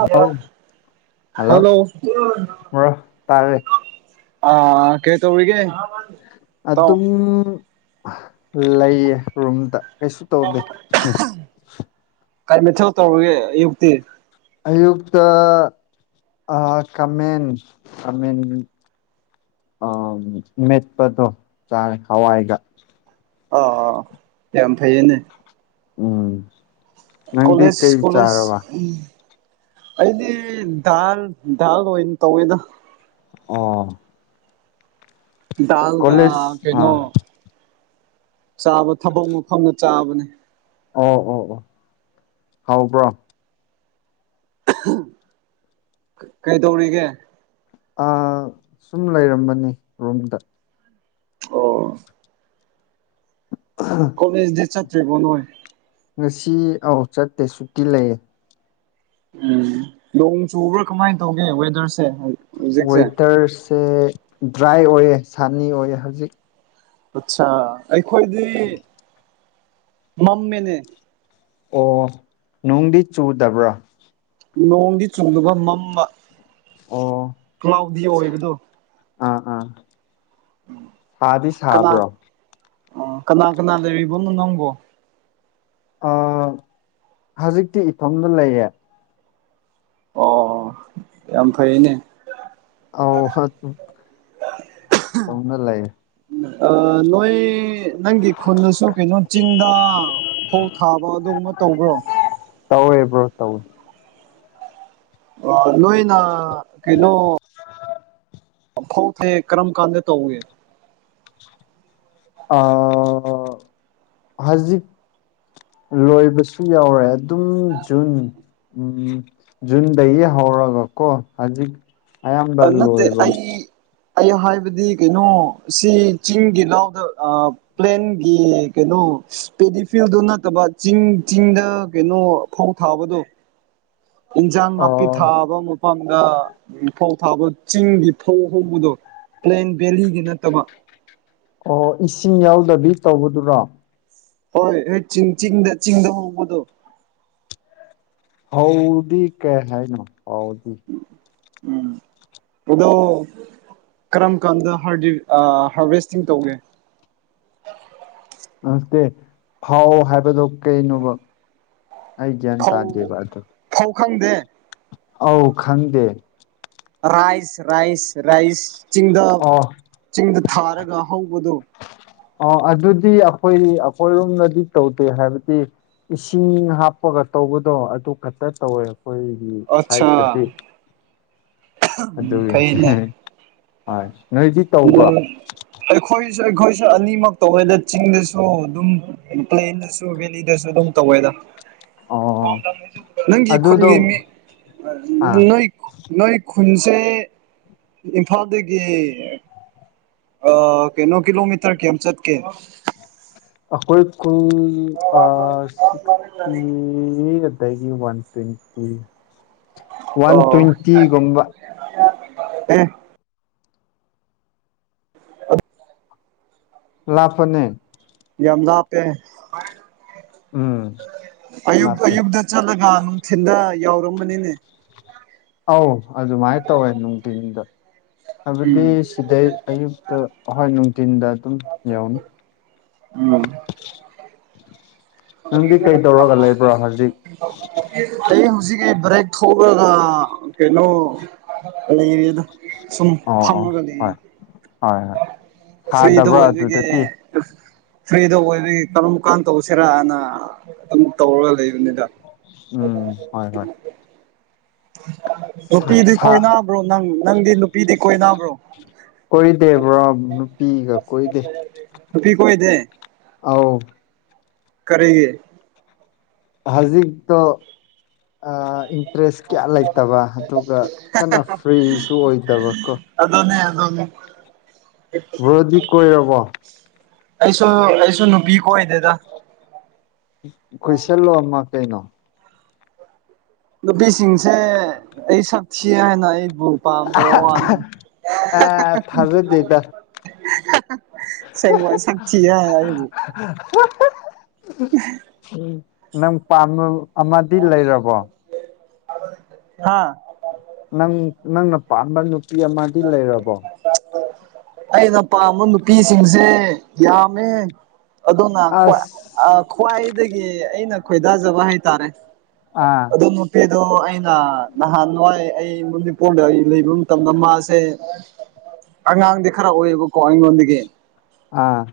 ꯍꯜꯂ ꯍꯜꯂꯣ [unintelligible] ꯇꯥꯔꯦ ꯑꯥ ꯀꯩꯗꯧꯔꯤꯒꯦ ꯑꯗꯨꯝ ꯂꯩꯌꯦ ꯔꯨꯝꯗ ꯀꯩꯁꯨ ꯇꯧꯗꯦ ꯀꯩ ꯃꯊꯦꯜ ꯇꯧꯔꯒꯦ ꯑꯌꯨꯛꯇꯤ ꯑꯌꯨꯛꯇ ꯑꯥ ꯈꯥꯃꯦꯟ ꯈꯥꯃꯦꯟ ꯑꯥ ꯃꯦꯠꯄꯗꯣ ꯆꯥꯔꯦ ꯍꯋꯥꯏꯒ ꯑꯥ ꯑꯥ ꯌꯥꯝ ꯐꯩꯌꯦꯅꯦ ꯎꯝ ꯅꯪꯗꯤ ꯀꯣꯂꯦꯖ ꯀꯩ ꯀꯂꯦꯖ ꯆꯥꯔꯕ ꯎꯝ ꯑꯩꯗꯤ ꯗꯥꯜ ꯗꯥꯜ ꯑꯣꯏꯅ ꯇꯧꯋꯤꯗ ꯑꯣ ꯗꯥꯜꯒ ꯀꯣꯂꯦꯖ ꯀꯩꯅꯣ ꯑꯥ ꯆꯥꯕ ꯊꯕꯛ ꯃꯐꯝꯗ ꯆꯥꯕꯅꯦ ꯑꯣ ꯑꯣ ꯑꯣ ꯍꯥꯎꯕ꯭ꯔꯣ ꯀꯩꯗꯧꯔꯤꯒꯦ ꯁꯨꯝ ꯂꯩꯔꯝꯕꯅꯤ ꯔꯨꯝꯗ ꯑꯣ ꯎ [inaudible] ꯀꯣꯂꯦꯖ ꯇꯤ ꯆꯠꯇ꯭ꯔꯤꯕꯣ ꯅꯣꯏ ꯉꯁꯤ ꯑꯥꯎ ꯆꯠꯇꯦ ꯁꯨꯇꯤ ꯂꯩꯌꯦ ꯎꯝ ꯅꯣꯡ ꯆꯨꯕ꯭ꯔꯥ ꯀꯃꯥꯏ ꯇꯧꯒꯦ ꯋꯦꯗꯔꯁꯦ ꯍꯧꯖꯤꯛꯁꯦ ꯋꯦꯗꯔꯁꯦ ꯗ꯭ꯔꯥꯏ ꯑꯣꯏꯌꯦ ꯁꯟꯅꯤ ꯑꯣꯏꯌꯦ ꯍꯧꯖꯤꯛ ꯑꯠꯆꯥ ꯑꯩꯈꯣꯏꯗꯤ ꯃꯝꯃꯦꯅꯦ ꯑꯣ ꯅꯨꯡꯗꯤ ꯆꯨꯗꯕ꯭ꯔꯥ ꯅꯣꯡꯗꯤ ꯆꯨꯝꯗꯨꯒ ꯃꯝꯕ ꯑꯣ ꯀ꯭ꯂꯥꯎꯗꯤ ꯑꯣꯏꯕꯗꯨ ꯑꯥ ꯑꯥ ꯁꯥꯗꯤ ꯀꯅꯥ ꯁꯥꯕ꯭ꯔꯣ ꯑꯣ ꯀꯅꯥ ꯀꯅꯥ ꯂꯩꯔꯤꯕꯣ ꯅꯪꯕꯣ ꯑꯥ ꯍꯧꯖꯤꯛꯇꯤ ꯏꯇꯣꯝꯗ ꯂꯩꯌꯦ ꯑꯣ ꯌꯥꯝ ꯐꯩꯅꯦ ꯑꯧ ꯍꯠ ꯇꯧꯅ ꯂꯩ ꯑ ꯅꯣꯢ ꯅꯪꯒꯤ ꯈꯨꯟꯗꯁꯨ ꯀꯩꯅꯣ ꯆꯤꯡꯗ ꯐꯧ ꯊꯥꯕ ꯑꯗꯨꯒꯨꯝꯕ ꯇꯧꯕ꯭ꯔꯣ ꯇꯧꯋꯦ ꯕ꯭ꯔꯣ ꯇꯧꯋꯦ ꯑ ꯅꯣꯢꯅ ꯀꯩꯅꯣ ꯐꯧ ꯊꯦ ꯀꯔꯝ ꯀꯥꯟꯗ ꯇꯧꯏ ꯑ ꯍꯖꯤꯛ ꯂꯣꯏꯕꯁꯨ ꯌꯥꯎꯔꯦ ꯑꯗꯨꯝ ꯖꯨꯟ ꯎꯝ ꯖꯨꯟꯗꯒꯤ ꯍꯧꯔꯒ ꯀꯣ ꯍꯧꯖꯤꯛ ꯑꯌꯥꯝꯕ ꯅꯠꯇꯦ ꯂꯣꯢꯕꯝ ꯑꯩ ꯑꯩ ꯍꯥꯢꯕꯗꯤ ꯀꯩꯅꯣ ꯁꯤ ꯆꯤꯡꯒꯤ ꯂꯧꯗ ꯑ ꯄ꯭ꯂꯦꯟꯒꯤ ꯀꯩꯅꯣ ꯄꯦꯗꯤꯐꯤꯜꯗꯨ ꯅꯠꯇꯕ ꯆꯤꯡ ꯆꯤꯡꯗ ꯀꯩꯅꯣ ꯐꯧ ꯊꯥꯕꯗꯨ ꯏꯟꯖꯥꯡ ꯅꯥꯄꯤ ꯑꯣ ꯊꯥꯕ ꯃ ꯐꯝꯗ ꯐꯧ ꯊꯥꯕ ꯆꯤꯡꯒꯤ ꯐꯧ ꯍꯧꯕꯗꯣ ꯄ꯭ꯂꯦꯟ ꯚꯦꯂꯤꯒꯤ ꯅꯠꯇꯕ ꯑꯣ ꯏꯁꯤꯡ ꯌꯥꯎꯗꯕꯤ ꯇꯧꯕꯗꯨꯔꯣ ꯍꯣꯢ ꯑꯦꯠ ꯆꯤꯡ ꯆꯤꯡꯗ ꯆꯤꯡꯗ ꯍꯧꯕꯗꯣ ꯐꯧꯗꯤ ꯀꯩ ꯍꯥꯢꯅꯣ ꯐꯧꯗꯤ ꯎꯝ ꯑꯗꯣ ꯀꯔꯝ ꯀꯥꯟꯗ ꯍꯥꯔꯗꯤ ꯑ ꯍꯥꯔꯚꯦꯁꯇꯤꯡ ꯇꯧꯒꯦ ꯅꯁꯇꯦ ꯐꯥꯎ ꯍꯥꯢꯕꯗꯣ ꯀꯩꯅꯣꯕ ꯑꯩ ꯒ꯭ꯌꯥꯟ ꯐꯧ ꯇꯥꯗꯦꯕ ꯑꯗꯣ ꯐꯧ ꯈꯪꯗꯦ ꯑꯧ ꯈꯪꯗꯦ ꯔꯥꯢꯁ ꯔꯥꯢꯁ ꯔꯥꯢꯁ ꯆꯤꯡꯗ ꯑꯣ ꯆꯤꯡꯗ ꯊꯥꯔꯒ ꯍꯧꯕꯗꯣ ꯑ ꯑꯗꯨꯗꯤ ꯑꯈꯣꯢ ꯑꯈꯣꯢꯔꯣꯝꯅꯗꯤ ꯇꯧꯗꯦ ꯍꯥꯢꯕꯗꯤ ꯏꯁꯤꯡ ꯍꯥꯞꯄꯒ ꯇꯧꯕꯗꯣ ꯑꯗꯨ ꯈꯛꯇ ꯇꯧꯋꯦ ꯑꯩꯈꯣꯢꯒꯤ ꯁ꯭ꯋꯥꯢꯇꯗꯤ ꯀꯩꯅꯣ ꯍꯣꯢ ꯅꯣꯢꯗꯤ ꯇꯧꯕ꯭ꯔꯣ ꯑꯩꯈꯣꯢꯁꯨ ꯑꯩꯈꯣꯢꯁꯨ ꯑꯅꯤꯃꯛ ꯇꯧꯋꯦꯗ ꯆꯤꯡꯗꯁꯨ ꯑꯗꯨꯝ ꯄ꯭ꯂꯦꯟꯗꯁꯨ ꯚꯦꯂꯤꯗꯁꯨ ꯑꯗꯨꯝ ꯇꯧꯋꯦꯗ ꯑꯣ ꯅꯪꯒꯤ ꯑꯗꯨꯗꯣ ꯈꯨꯟꯒꯤ ꯃꯤ ꯑꯥ ꯅꯣꯢ ꯅꯣꯢ ꯈꯨꯟꯁꯦ ꯏꯝꯐꯥꯜꯗꯒꯤ ꯑ ꯀꯩꯅꯣ ꯀꯤꯂꯣꯃꯤꯇꯔ ꯀꯤꯌꯥꯝ ꯆꯠꯀꯦ ꯑꯈꯣꯢ ꯀꯨꯜ ꯑ ꯁꯤꯛꯁꯇꯤ ꯑꯗꯒꯤ ꯋꯥꯟ ꯇ꯭ꯋꯦꯟꯇꯤ ꯋꯥꯟ ꯑꯣ ꯇ꯭ꯋꯦꯟꯇꯤꯒꯨꯝꯕ [unintelligible] ꯑꯦ ꯑꯠ ꯂꯥꯞꯄꯅꯦ ꯌꯥꯝ ꯂꯥꯞꯄꯦ ꯎꯝ ꯑꯌꯨꯛ ꯂꯥꯞꯄꯦ ꯑꯌꯨꯛꯗ ꯆꯠꯂꯒ ꯅꯨꯡꯊꯤꯟꯗ ꯌꯥꯎꯔꯝꯒꯅꯤꯅꯦ ꯑꯧ ꯑꯗꯨꯃꯥꯢ ꯇꯧꯋꯦ ꯅꯨꯡꯗꯤꯟꯗꯣ ꯍꯥꯢꯕꯗꯤ ꯎꯝ ꯁꯤꯗꯩ ꯑꯌꯨꯛꯇ ꯍꯋꯥꯏ ꯅꯨꯡꯊꯤꯟꯗ ꯑꯗꯨꯝ ꯌꯧꯅꯤ ꯎꯝ ꯅꯪꯗꯤ ꯀꯩ ꯇꯧꯔꯒ ꯂꯩꯕ꯭ꯔꯣ ꯍꯧꯖꯤꯛ ꯑꯩ ꯍꯧꯖꯤꯛꯀꯤ ꯕ꯭ꯔꯦꯛ ꯊꯣꯛꯂꯒ ꯀꯩꯅꯣ ꯂꯩꯔꯦꯗ ꯑ ꯑꯧ ꯍꯣꯢ ꯍꯣꯢ ꯁꯥꯗꯕ꯭ꯔꯣ ꯑꯗꯨꯗꯗꯤ ꯑ ꯐ꯭ꯔꯤꯗ ꯑꯣꯢꯕꯒꯤ ꯀꯔꯝ ꯀꯥꯟ ꯇꯧꯁꯤꯔꯅ ꯑꯗꯨꯝ ꯇꯧꯔꯒ ꯂꯩꯕꯅꯤꯗ ꯎꯝ ꯍꯣꯏ ꯍꯣꯏ ꯁꯥ ꯅꯨꯄꯤꯗꯤ ꯁꯥ ꯀꯣꯏꯅꯕ꯭ꯔꯣ ꯅꯪ ꯅꯪꯗꯤ ꯅꯨꯄꯤꯗꯤ ꯀꯣꯏꯅꯕ꯭ꯔꯣ ꯀꯣꯏꯗꯦ ꯕ꯭ꯔꯣ ꯅꯨꯄꯤꯒ ꯀꯣꯏꯗꯦ ꯅꯨꯄꯤ ꯀꯣꯏꯗꯦ ꯑꯥꯎ ꯀꯔꯤꯒꯤ ꯍꯧꯖꯤꯛꯇꯣ ꯑꯥ ꯗ꯭ꯔꯦꯁ ꯀꯌꯥ ꯂꯩꯇꯕ ꯑꯗꯨꯒ ꯀꯟꯅ ꯐ꯭ꯔꯤꯁꯨ ꯑꯣꯏꯗꯕ ꯀꯣ ꯑꯗꯨꯅꯦ ꯑꯗꯨꯅꯤ ꯕꯔꯣꯗꯤ ꯀꯣꯏꯔꯕꯣ ꯑꯩꯁꯨ ꯑꯩꯁꯨ ꯅꯨꯄꯤ ꯀꯣꯏꯗꯦꯗ ꯀꯣꯏꯁꯜꯂꯣ ꯑꯃ ꯀꯩꯅꯣ ꯅꯨꯄꯤꯁꯤꯡꯁꯦ ꯑꯩ ꯁ ꯊꯤ ꯍꯥꯏꯅ ꯑꯩꯕꯨ ꯄꯥꯝꯗꯕ ꯋꯥꯅꯤ ꯑꯦ ꯊꯥꯖꯗꯦꯗ ꯑꯁꯦꯡꯕ ꯁꯛ ꯊꯤ ꯍꯥꯏ ꯑꯩꯕꯨ ꯅꯪ ꯄꯥꯝꯕ ꯑꯃꯗꯤ ꯂꯩꯔꯕꯣ ꯍꯥꯥ ꯅꯪ ꯅꯪꯅ ꯄꯥꯝꯕ ꯅꯨꯄꯤ ꯑꯃꯗꯤ ꯂꯩꯔꯕꯣ ꯑꯩꯅ ꯄꯥꯝꯕ ꯅꯨꯄꯤꯁꯤꯡꯁꯦ ꯌꯥꯝꯃꯦ ꯑꯗꯨꯅ ꯑꯁ ꯈꯋꯥꯏ ꯈ꯭ꯋꯥꯏꯗꯒꯤ ꯑꯩꯅ ꯈꯣꯏꯗꯥꯖꯕ ꯍꯥꯏꯇꯥꯔꯦ ꯑꯥ ꯑ ꯅꯨꯄꯤꯗꯣ ꯑꯩꯅ ꯅꯍꯥꯟꯋꯥꯏ ꯑꯩ ꯃꯅꯤꯄꯨꯔꯗ ꯑꯩ ꯂꯩꯕ ꯃꯇꯝꯗ ꯃꯥꯁ ꯁꯦ ꯑꯉꯥꯡꯗꯤ ꯈꯔ ꯑꯣꯏꯌꯦꯕꯀꯣ ꯑꯩꯉꯣꯟꯗꯒꯤ ꯑꯥ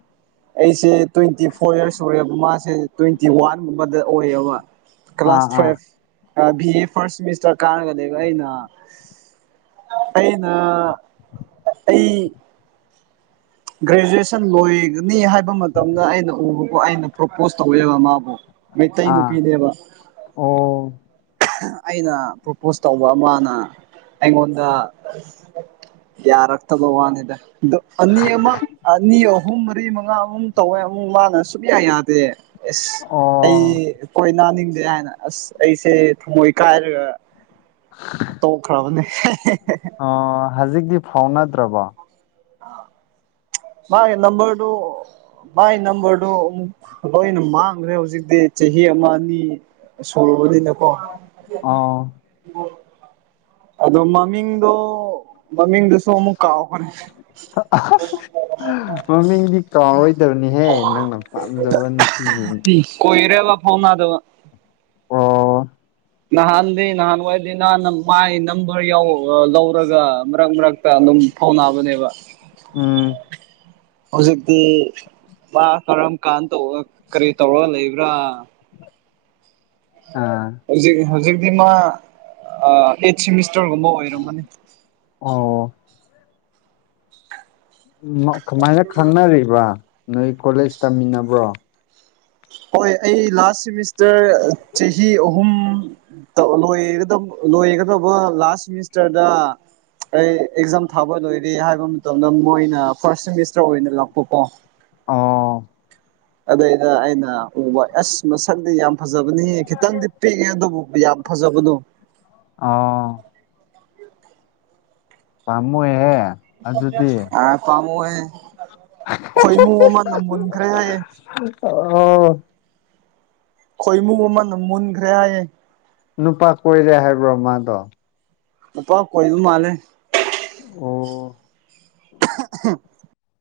ꯑꯩꯁꯦ ꯇ꯭ꯋꯦꯟꯇꯤ ꯐꯣꯔ ꯏꯔꯁ ꯑꯣꯏꯔꯕ ꯃꯥꯁꯦ ꯇ꯭ꯋꯦꯟꯇꯤ ꯋꯥꯟꯒꯨꯝꯕꯗ ꯑꯣꯏꯌꯦꯕ ꯑꯥ ꯀ꯭ꯂꯥꯁ ꯑꯥ five B A first semester ꯀꯥꯔꯒꯅꯦꯕ ꯑꯩꯅ ꯑꯩ ꯑ ꯑꯩ ꯒ꯭ꯔꯦꯖꯨꯑꯦꯁꯟ ꯂꯣꯏꯒꯅꯤ ꯍꯥꯏꯕ ꯃꯇꯝꯗ ꯑꯩꯅ ꯎꯕꯀꯣ ꯑꯩꯅ ꯄ꯭ꯔꯣꯄꯣꯁ ꯇꯧꯋꯦꯕ ꯃꯥꯕꯨ ꯃꯩꯇꯩ ꯑꯥ ꯅꯨꯄꯤꯅꯦꯕ ꯑꯣ ꯑꯩꯅ ꯄ꯭ꯔꯣꯄꯣꯁ ꯇꯧꯕ ꯑꯃꯅ ꯑꯩꯉꯣꯟꯗ ꯌꯥꯔꯛꯇꯕ ꯋꯥꯅꯤꯗ ꯑꯗꯣ ꯑꯅꯤ ꯑꯃꯛ ꯑꯅꯤ ꯑ ꯑꯍꯨꯝ ꯃꯔꯤ ꯃꯉꯥꯃꯨꯨꯛ ꯇꯧꯋꯦ ꯑꯃꯨꯛ ꯃꯥꯅ ꯁꯨꯛꯌꯥ ꯌꯥꯗꯦ ꯑꯦꯁ ꯑꯣ ꯑꯩ ꯀꯣꯏꯅꯥꯅꯤꯡꯗꯦ ꯍꯥꯏꯅ ꯑꯁ ꯑꯩꯁꯦ ꯊꯃꯣꯏ ꯀꯥꯏꯔꯒ ꯇꯣꯛꯈ꯭ꯔꯕꯅꯦ ꯑꯣ ꯍꯧꯖꯤꯛꯇꯤ ꯐꯥꯎꯅꯗ꯭ꯔꯕꯣ ꯃꯥꯢ ꯅꯝꯕꯔꯗꯣ ꯃꯥꯏ ꯅꯝꯕꯔꯗꯣ ꯑꯃꯨꯛ ꯂꯣꯏꯅ ꯃꯥꯡꯈ꯭ꯔꯦ ꯍꯧꯖꯤꯛꯇꯤ ꯆꯍꯤ ꯑꯃ ꯑꯅꯤ ꯁꯨꯔꯕꯅꯤꯅ ꯀꯣ ꯑꯥꯎ [unintelligible] ꯑꯗꯣ ꯃꯃꯤꯡꯗꯣ ꯃꯃꯤꯡꯗꯨꯁꯨ ꯑꯃꯨꯛ ꯀꯥꯎꯈ꯭ꯔꯦ [unintelligible] ꯃꯃꯤꯡꯗꯤ ꯀꯥꯎꯔꯣꯏꯗꯕꯅꯤꯍꯦ ꯅꯪꯅ ꯄꯥꯝꯖꯕ ꯅꯨꯄꯤꯅꯤ ꯀꯣꯏꯔꯦꯕ ꯐꯥꯎꯅꯗꯕ ꯑꯣ ꯅꯍꯥꯟꯗꯤ ꯅꯍꯥꯟꯋꯥꯏꯗꯤ ꯅꯍꯥꯟ ꯃꯥꯏ ꯅꯝꯕꯔ ꯌꯧ ꯂꯧꯔꯒ ꯃꯔꯛ ꯃꯔꯛ ꯇ ꯑꯗꯨꯝ ꯐꯥꯎꯅꯕꯅꯦꯕ ꯎꯝ ꯍꯧꯖꯤꯛꯇꯤ ꯃꯥ ꯀꯔꯝ ꯀꯥꯟ ꯇꯧ ꯀꯔꯤ ꯇꯧꯔ ꯂꯩꯕ꯭ꯔꯥ ꯑꯥ ꯍꯧꯖꯤꯛ ꯍꯧꯖꯤꯛꯇꯤ ꯃꯥ ꯑ ꯑꯩꯠ ꯁꯦꯃꯤꯁꯇꯔꯒꯨꯝꯕ ꯑꯣꯏꯔꯝꯒꯅꯤ ꯑꯣ ꯀꯃꯥꯏꯅ ꯈꯪꯅꯔꯤꯕ ꯅꯣꯏ ꯀꯣꯂꯦꯖ ꯇꯝꯃꯤꯟꯅꯕ꯭ꯔꯣ ꯍꯣꯏ ꯑꯩ ꯂꯥꯁ ꯁꯤꯃꯤꯁꯇꯔ ꯆꯍꯤ ꯑꯍꯨꯝ ꯇꯧ ꯂꯣꯏꯒꯗꯧ ꯂꯣꯏꯒꯗꯧꯕ ꯂꯥꯁ ꯁꯤꯃꯤꯁꯇꯔꯗ ꯑꯩ ꯑꯦꯛꯖꯥꯝ ꯊꯥꯕ ꯂꯣꯏꯔꯦ ꯍꯥꯏꯕ ꯃꯇꯝꯗ ꯃꯣꯏꯅ ꯐꯥꯔꯁ ꯁꯦꯃꯤꯁꯇꯔ ꯑꯣꯏꯅ ꯂꯥꯛꯄꯀꯣ ꯑꯥ ꯑꯗꯩꯗ ꯑꯩꯅ ꯎꯕ ꯑꯁ ꯃꯁꯛꯇꯤ ꯌꯥꯝ ꯐꯖꯕꯅꯤꯍꯦ ꯈꯤꯇꯪꯗꯤ ꯄꯤꯛꯑꯦ ꯑꯗꯨꯕꯨ ꯌꯥꯝ ꯐꯖꯕꯗꯣ ꯑꯥꯎ ꯄꯥꯝꯃꯨꯏꯍꯦ ꯑꯗꯨꯗꯤ ꯑꯥ ꯄꯥꯝꯃꯨꯍꯦ ꯈꯣꯏꯃꯨ ꯑꯃꯅ ꯃꯨꯟꯈꯔꯦ ꯍꯥꯏꯌꯦ ꯑꯣ ꯈꯣꯏꯃꯨ ꯑꯃꯅ ꯃꯨꯟꯈ꯭ꯔꯦ ꯍꯥꯏꯌꯦ ꯅꯨꯄꯥ ꯀꯣꯏꯔꯦ ꯍꯥꯏꯕ꯭ꯔꯣ ꯃꯥꯗꯣ ꯅꯨꯄꯥ ꯀꯣꯏꯕ ꯃꯥꯜꯂꯦ ꯑꯣ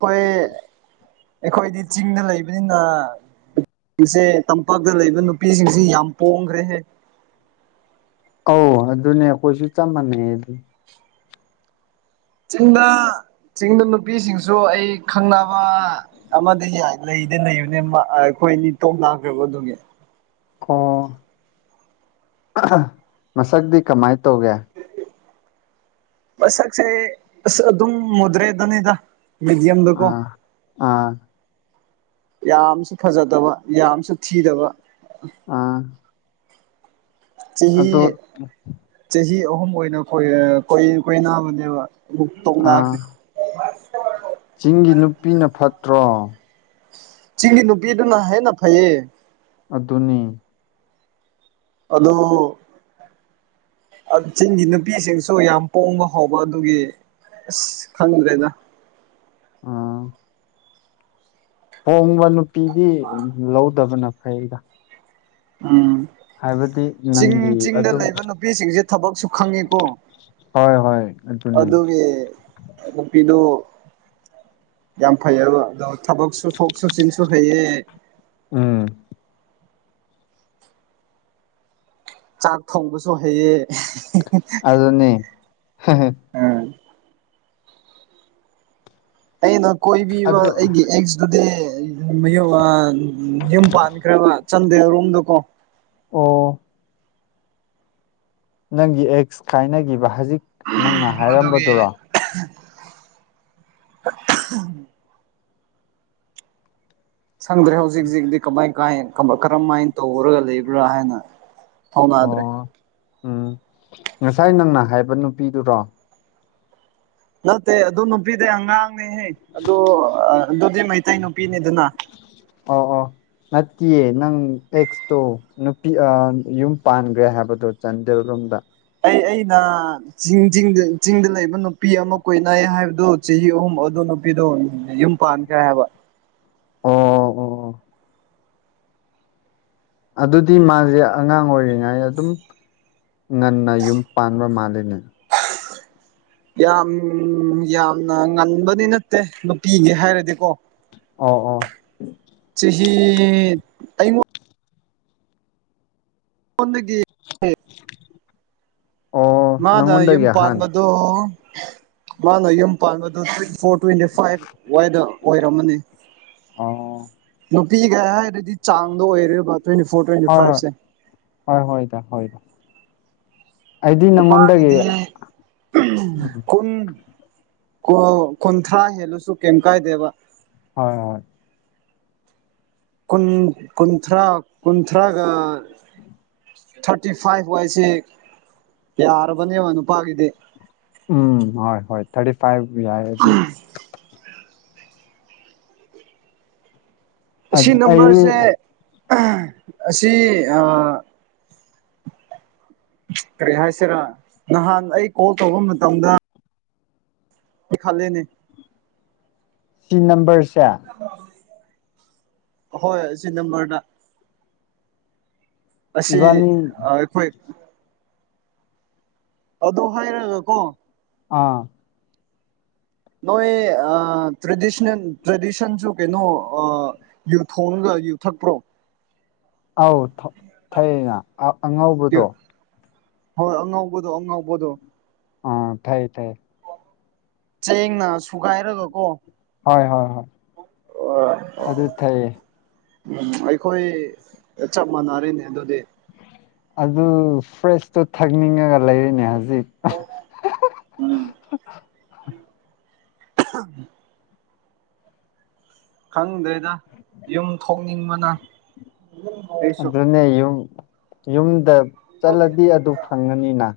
ꯈꯣꯏ ꯑꯩꯈꯣꯏꯗꯤ ꯆꯤꯡꯗ ꯂꯩꯕꯅꯤꯅ ꯄꯤꯖꯦ ꯇꯝꯄꯥꯛꯇ ꯂꯩꯕ ꯅꯨꯄꯤꯁꯤꯡꯁꯦ ꯌꯥꯝ ꯄꯣꯡꯒ꯭ꯔꯦꯍꯦ ꯑꯧ ꯑꯗꯨꯅꯦ ꯑꯩꯈꯣꯏꯁꯨ ꯆꯞ ꯃꯥꯟꯅꯩ ꯑꯗꯨ ꯆꯤꯡꯗ ꯆꯤꯡꯗ ꯅꯨꯄꯤꯁꯤꯡꯁꯨ ꯑꯩ ꯈꯪꯅꯕ ꯑꯃꯗꯤ ꯌꯥꯏ ꯂꯩꯗꯤ ꯂꯩꯕꯅꯦ ꯑꯃ ꯑꯩꯈꯣꯏ ꯅꯤ ꯇꯣꯛꯅꯈ꯭ꯔꯕ ꯑꯗꯨꯒꯤ ꯑꯣ ꯃꯁꯛꯗꯤ ꯀꯃꯥꯏ ꯇꯧꯒꯦ ꯃꯁꯛꯖꯦ ꯑꯗꯨꯝ ꯃꯗ꯭ꯔꯦꯗꯨꯅꯤꯗ ꯑ ꯑꯥ ꯌꯥꯝꯁꯨ ꯐꯖꯗꯕ ꯌꯥꯝꯁꯨ ꯊꯤꯗꯕ ꯑꯥ ꯆꯍꯤ ꯑꯗꯣ ꯆꯍꯤ ꯑꯍꯨꯝ ꯑꯣꯢꯅ ꯀꯣꯏ ꯑ ꯀꯣꯢꯅꯕꯅꯦꯕ ꯃꯨꯛ ꯑꯥ ꯇꯣꯛꯅꯒ꯭ꯔꯦ ꯆꯤꯡꯒꯤ ꯅꯨꯄꯤꯅ ꯐꯠꯇ꯭ꯔꯣ ꯆꯤꯡꯒꯤ ꯅꯨꯄꯤꯗꯨꯅ ꯍꯦꯟꯅ ꯐꯩꯌꯦ ꯑꯗꯨꯅꯤ ꯑꯗꯣ ꯑꯠ ꯆꯤꯡꯒꯤ ꯅꯨꯄꯤꯁꯤꯡꯁꯨ ꯌꯥꯝ ꯄꯣꯡꯕ ꯍꯥꯎꯕ ꯑꯗꯨꯒꯤ ꯑꯁ ꯈꯪꯗ꯭ꯔꯦꯅ ꯑꯥ ꯍꯣꯡꯕ ꯅꯨꯄꯤꯗꯤ ꯂꯧꯗꯕꯅ ꯐꯩꯗ ꯎꯝ ꯍꯥꯏꯕꯗꯤ ꯆꯤꯡ ꯅꯪꯒꯤ ꯆꯤꯡꯗ ꯑꯗꯨꯝ ꯂꯩꯕ ꯅꯨꯄꯤꯁꯤꯡꯁꯦ ꯊꯕꯛꯁꯨ ꯈꯪꯉꯤꯀꯣ ꯍꯣꯏ ꯍꯣꯏ ꯑꯗꯨꯅꯦ ꯑꯗꯨꯒꯤ ꯅꯨꯄꯤꯗꯨ ꯌꯥꯝ ꯐꯩꯌꯦꯕ ꯑꯣ ꯊꯕꯛ ꯆꯠꯊꯣꯛ ꯆꯠꯁꯤꯟꯁꯨ ꯐꯩꯌꯦ ꯎꯝ ꯆꯥꯛ ꯊꯣꯡꯕꯁꯨ ꯍꯩꯌꯦ ꯍꯦꯍꯦ ꯑꯗꯨꯅꯦ ꯍꯥ ꯍꯥ ꯑꯥ ꯑꯩꯅ ꯀꯣꯏꯕꯤꯕ ꯑꯗꯨ ꯑꯩꯒꯤ ꯑꯦꯛꯁꯇꯨꯗꯤ ꯨꯃꯌꯨꯝ ꯑꯥ ꯌꯨꯝ ꯄꯥꯟꯈ꯭ꯔꯦꯕ ꯆꯟꯗꯦꯟꯔꯣꯝꯗꯀꯣ ꯑꯣ ꯅꯪꯒꯤ ꯑꯦꯛꯁ ꯀꯥꯏꯅꯈꯤꯕ ꯍꯧꯖꯤꯛ ꯅꯪꯅ ꯑꯗꯨꯒꯤ ꯍꯥꯏꯔꯝꯕꯗꯨꯔꯣ [unintelligible] ꯁꯪꯗꯔꯦ ꯍꯧꯖꯤꯛ ꯍꯧꯖꯤꯛꯇꯤ ꯀꯃꯥꯏ ꯀꯥꯏ ꯀꯔꯝꯃꯥꯏꯅ ꯇꯧꯔꯒ ꯂꯩꯕ꯭ꯔꯥ ꯍꯥꯏꯅ ꯐꯥꯎꯅꯗ꯭ꯔꯦ ꯑꯣ ꯎꯝ ꯉꯁꯥꯏ ꯅꯪꯅ ꯍꯥꯏꯕ ꯅꯨꯄꯤꯗꯨꯔꯣ ꯅꯠꯇꯦ ꯑꯗꯨ ꯅꯨꯄꯤꯗꯤ ꯑꯉꯥꯡꯅꯦꯍꯦ ꯑꯗꯨ ꯑꯗꯨꯗꯤ ꯃꯩꯇꯩ ꯅꯨꯄꯤꯅꯤꯗꯅ ꯑꯣ ꯍꯣ ꯅꯠꯇꯤꯌꯦ ꯅꯪ ꯑꯦꯛꯁꯇꯣ ꯅꯨꯄꯤ ꯑꯥ ꯌꯨꯝ ꯄꯥꯟꯈ꯭ꯔꯦ ꯍꯥꯏꯕꯗꯣ ꯆꯥꯟꯗꯦꯜꯔꯣꯝꯗ ꯑꯩ ꯑꯩꯅ ꯆꯤꯡꯗ ꯆꯤꯡꯗ ꯂꯩꯕ ꯅꯨꯄꯤ ꯑꯃ ꯀꯣꯏꯅꯩ ꯍꯥꯏꯕꯗꯨ ꯆꯍꯤ ꯑꯍꯨꯝ ꯑꯗꯨ ꯅꯨꯄꯤꯗꯣ ꯌꯨꯝ ꯄꯥꯟꯈꯔꯦ ꯍꯥꯏꯕ ꯑꯣ ꯑꯣ ꯑꯣ ꯑꯗꯨꯗꯤ ꯃꯥꯁꯦ ꯑꯉꯥꯡ ꯑꯣꯏꯔꯤꯉꯩꯗ ꯑꯗꯨꯝ ꯉꯟꯅ ꯌꯨꯝ ꯄꯥꯟꯕ ꯃꯥꯜꯂꯦꯅꯦ ꯌꯥꯝ ꯌꯥꯝꯅ ꯉꯟꯕꯗꯤ ꯅꯠꯇꯦ ꯅꯨꯄꯤꯒꯤ ꯍꯥꯏꯔꯗꯤꯀꯣ ꯑꯣ ꯑꯣ ꯆꯤꯍꯤ ꯑꯩꯉꯣꯟ ꯑꯩꯉꯣꯟꯗꯒꯤ ꯑꯣ ꯅꯪꯉꯣꯟꯗꯒꯤ ꯑꯍꯟ ꯑꯗꯣ ꯃꯥꯅ ꯌꯨꯝ ꯄꯥꯟꯕꯗꯣ ꯇ꯭ꯋꯦꯟꯇꯤ ꯐꯣꯔ ꯇ꯭ꯋꯦꯟꯇꯤ ꯐꯥꯏꯚ ꯑꯗꯋꯥꯏꯗ ꯑꯣꯏꯔꯝꯃꯅꯤ ꯑꯣ ꯅꯨꯄꯤꯒ ꯍꯥꯏꯔꯗꯤ ꯆꯥꯡꯗ ꯑꯣꯏꯔꯦꯕ ꯇ꯭ꯋꯦꯟꯇꯤ ꯐꯣꯔ ꯇ꯭ꯋꯦꯟꯇꯤ ꯍꯣꯏ ꯐꯥꯏꯚꯁꯦ ꯍꯣꯏ ꯍꯣꯏ ꯍꯣꯏꯗ ꯍꯣꯏꯗ ꯑꯩꯗꯤ ꯅꯪꯉꯣꯟꯗꯒꯤ ꯅꯨꯄꯥꯒꯤꯗꯤ ꯑꯍꯝ ꯎꯝ ꯀꯨꯟ ꯀꯨꯟꯊꯔꯥ ꯍꯦꯜꯂꯁꯨ ꯀꯩꯝ ꯀꯥꯏꯗꯦꯕ ꯍꯣꯏ ꯍꯣꯏ ꯀꯨꯟ ꯀꯨꯟꯊ꯭ꯔꯥ ꯀꯨꯟꯊ꯭ꯔꯥꯒ ꯊꯥꯔꯇꯤ ꯐꯥꯏꯚ ꯋꯥꯏꯁꯦ ꯌꯥꯔꯕꯅꯦꯕ ꯅꯨꯄꯥꯒꯤꯗꯤ ꯎꯝ ꯍꯣꯏ ꯍꯣꯏ ꯊꯥꯔꯇꯤ ꯐꯥꯏꯚ ꯌꯥꯏ ꯑꯗꯨꯝ ꯑꯁꯤ ꯑꯩ ꯅꯝꯕꯔꯁꯦ ꯑꯁꯤ ꯑꯥ ꯀꯔꯤ ꯍꯥꯏꯁꯤꯔꯥ ꯅꯍꯥꯟ ꯑꯩ ꯀꯣꯜ ꯇꯧꯕ ꯃꯇꯝꯗ ꯈꯜꯂꯦꯅꯦ ꯁꯤ ꯅꯝꯕꯔꯁꯦ ꯑꯍꯣꯏ ꯑꯁꯤ ꯅꯝꯕꯔꯗ ꯑꯁꯤ ꯏꯕꯥꯅꯤ ꯑꯥ ꯑꯩꯈꯣꯏ ꯑꯗꯨ ꯍꯥꯏꯔꯒ ꯀꯣ ꯑꯥ ꯅꯣꯏ ꯑꯥ ꯇ꯭ꯔꯦꯗꯤꯁꯅꯦꯜ ꯇ꯭ꯔꯦꯗꯤꯁꯟꯁꯨꯨ ꯀꯩꯅꯣ ꯑꯥ ꯌꯨ ꯊꯣꯡꯔꯒ ꯌꯨ ꯊꯛꯄ꯭ꯔꯣ ꯑꯧ ꯊꯩ ꯊꯛꯑꯦꯅ ꯑꯉꯧꯕꯗꯣ ꯍꯣꯏ ꯑꯉꯥꯎꯕꯗꯣ ꯑꯉꯥꯎꯕꯗꯣ ꯑꯥ ꯐꯩ ꯐꯩ ꯆꯦꯡꯅ ꯁꯨꯒꯥꯏꯔꯒꯀꯣ ꯍꯣꯏ ꯍꯣꯏ ꯍꯣꯏ ꯑꯗꯨ ꯊꯛꯑꯦ ꯎꯝ ꯑꯩꯈꯣꯏ ꯆꯞ ꯃꯟꯅꯔꯦꯅꯦ ꯑꯗꯨꯗꯤ ꯑꯗꯨ ꯐ꯭ꯔꯦꯁꯇꯨ ꯊꯛꯅꯤꯡꯉꯒ ꯂꯩꯔꯤꯅꯦ ꯍꯧꯖꯤꯛ ꯎꯝ [unintelligible] ꯈꯪꯗ꯭ꯔꯦꯗ ꯌꯨꯝ ꯊꯣꯛꯅꯤꯡꯕꯅ ꯑꯩꯁꯨ ꯑꯗꯨꯅꯦ ꯌꯨꯝ ꯌꯨꯝꯗ ꯆꯠꯂꯗꯤ ꯑꯗꯨ ꯐꯪꯉꯅꯤꯅ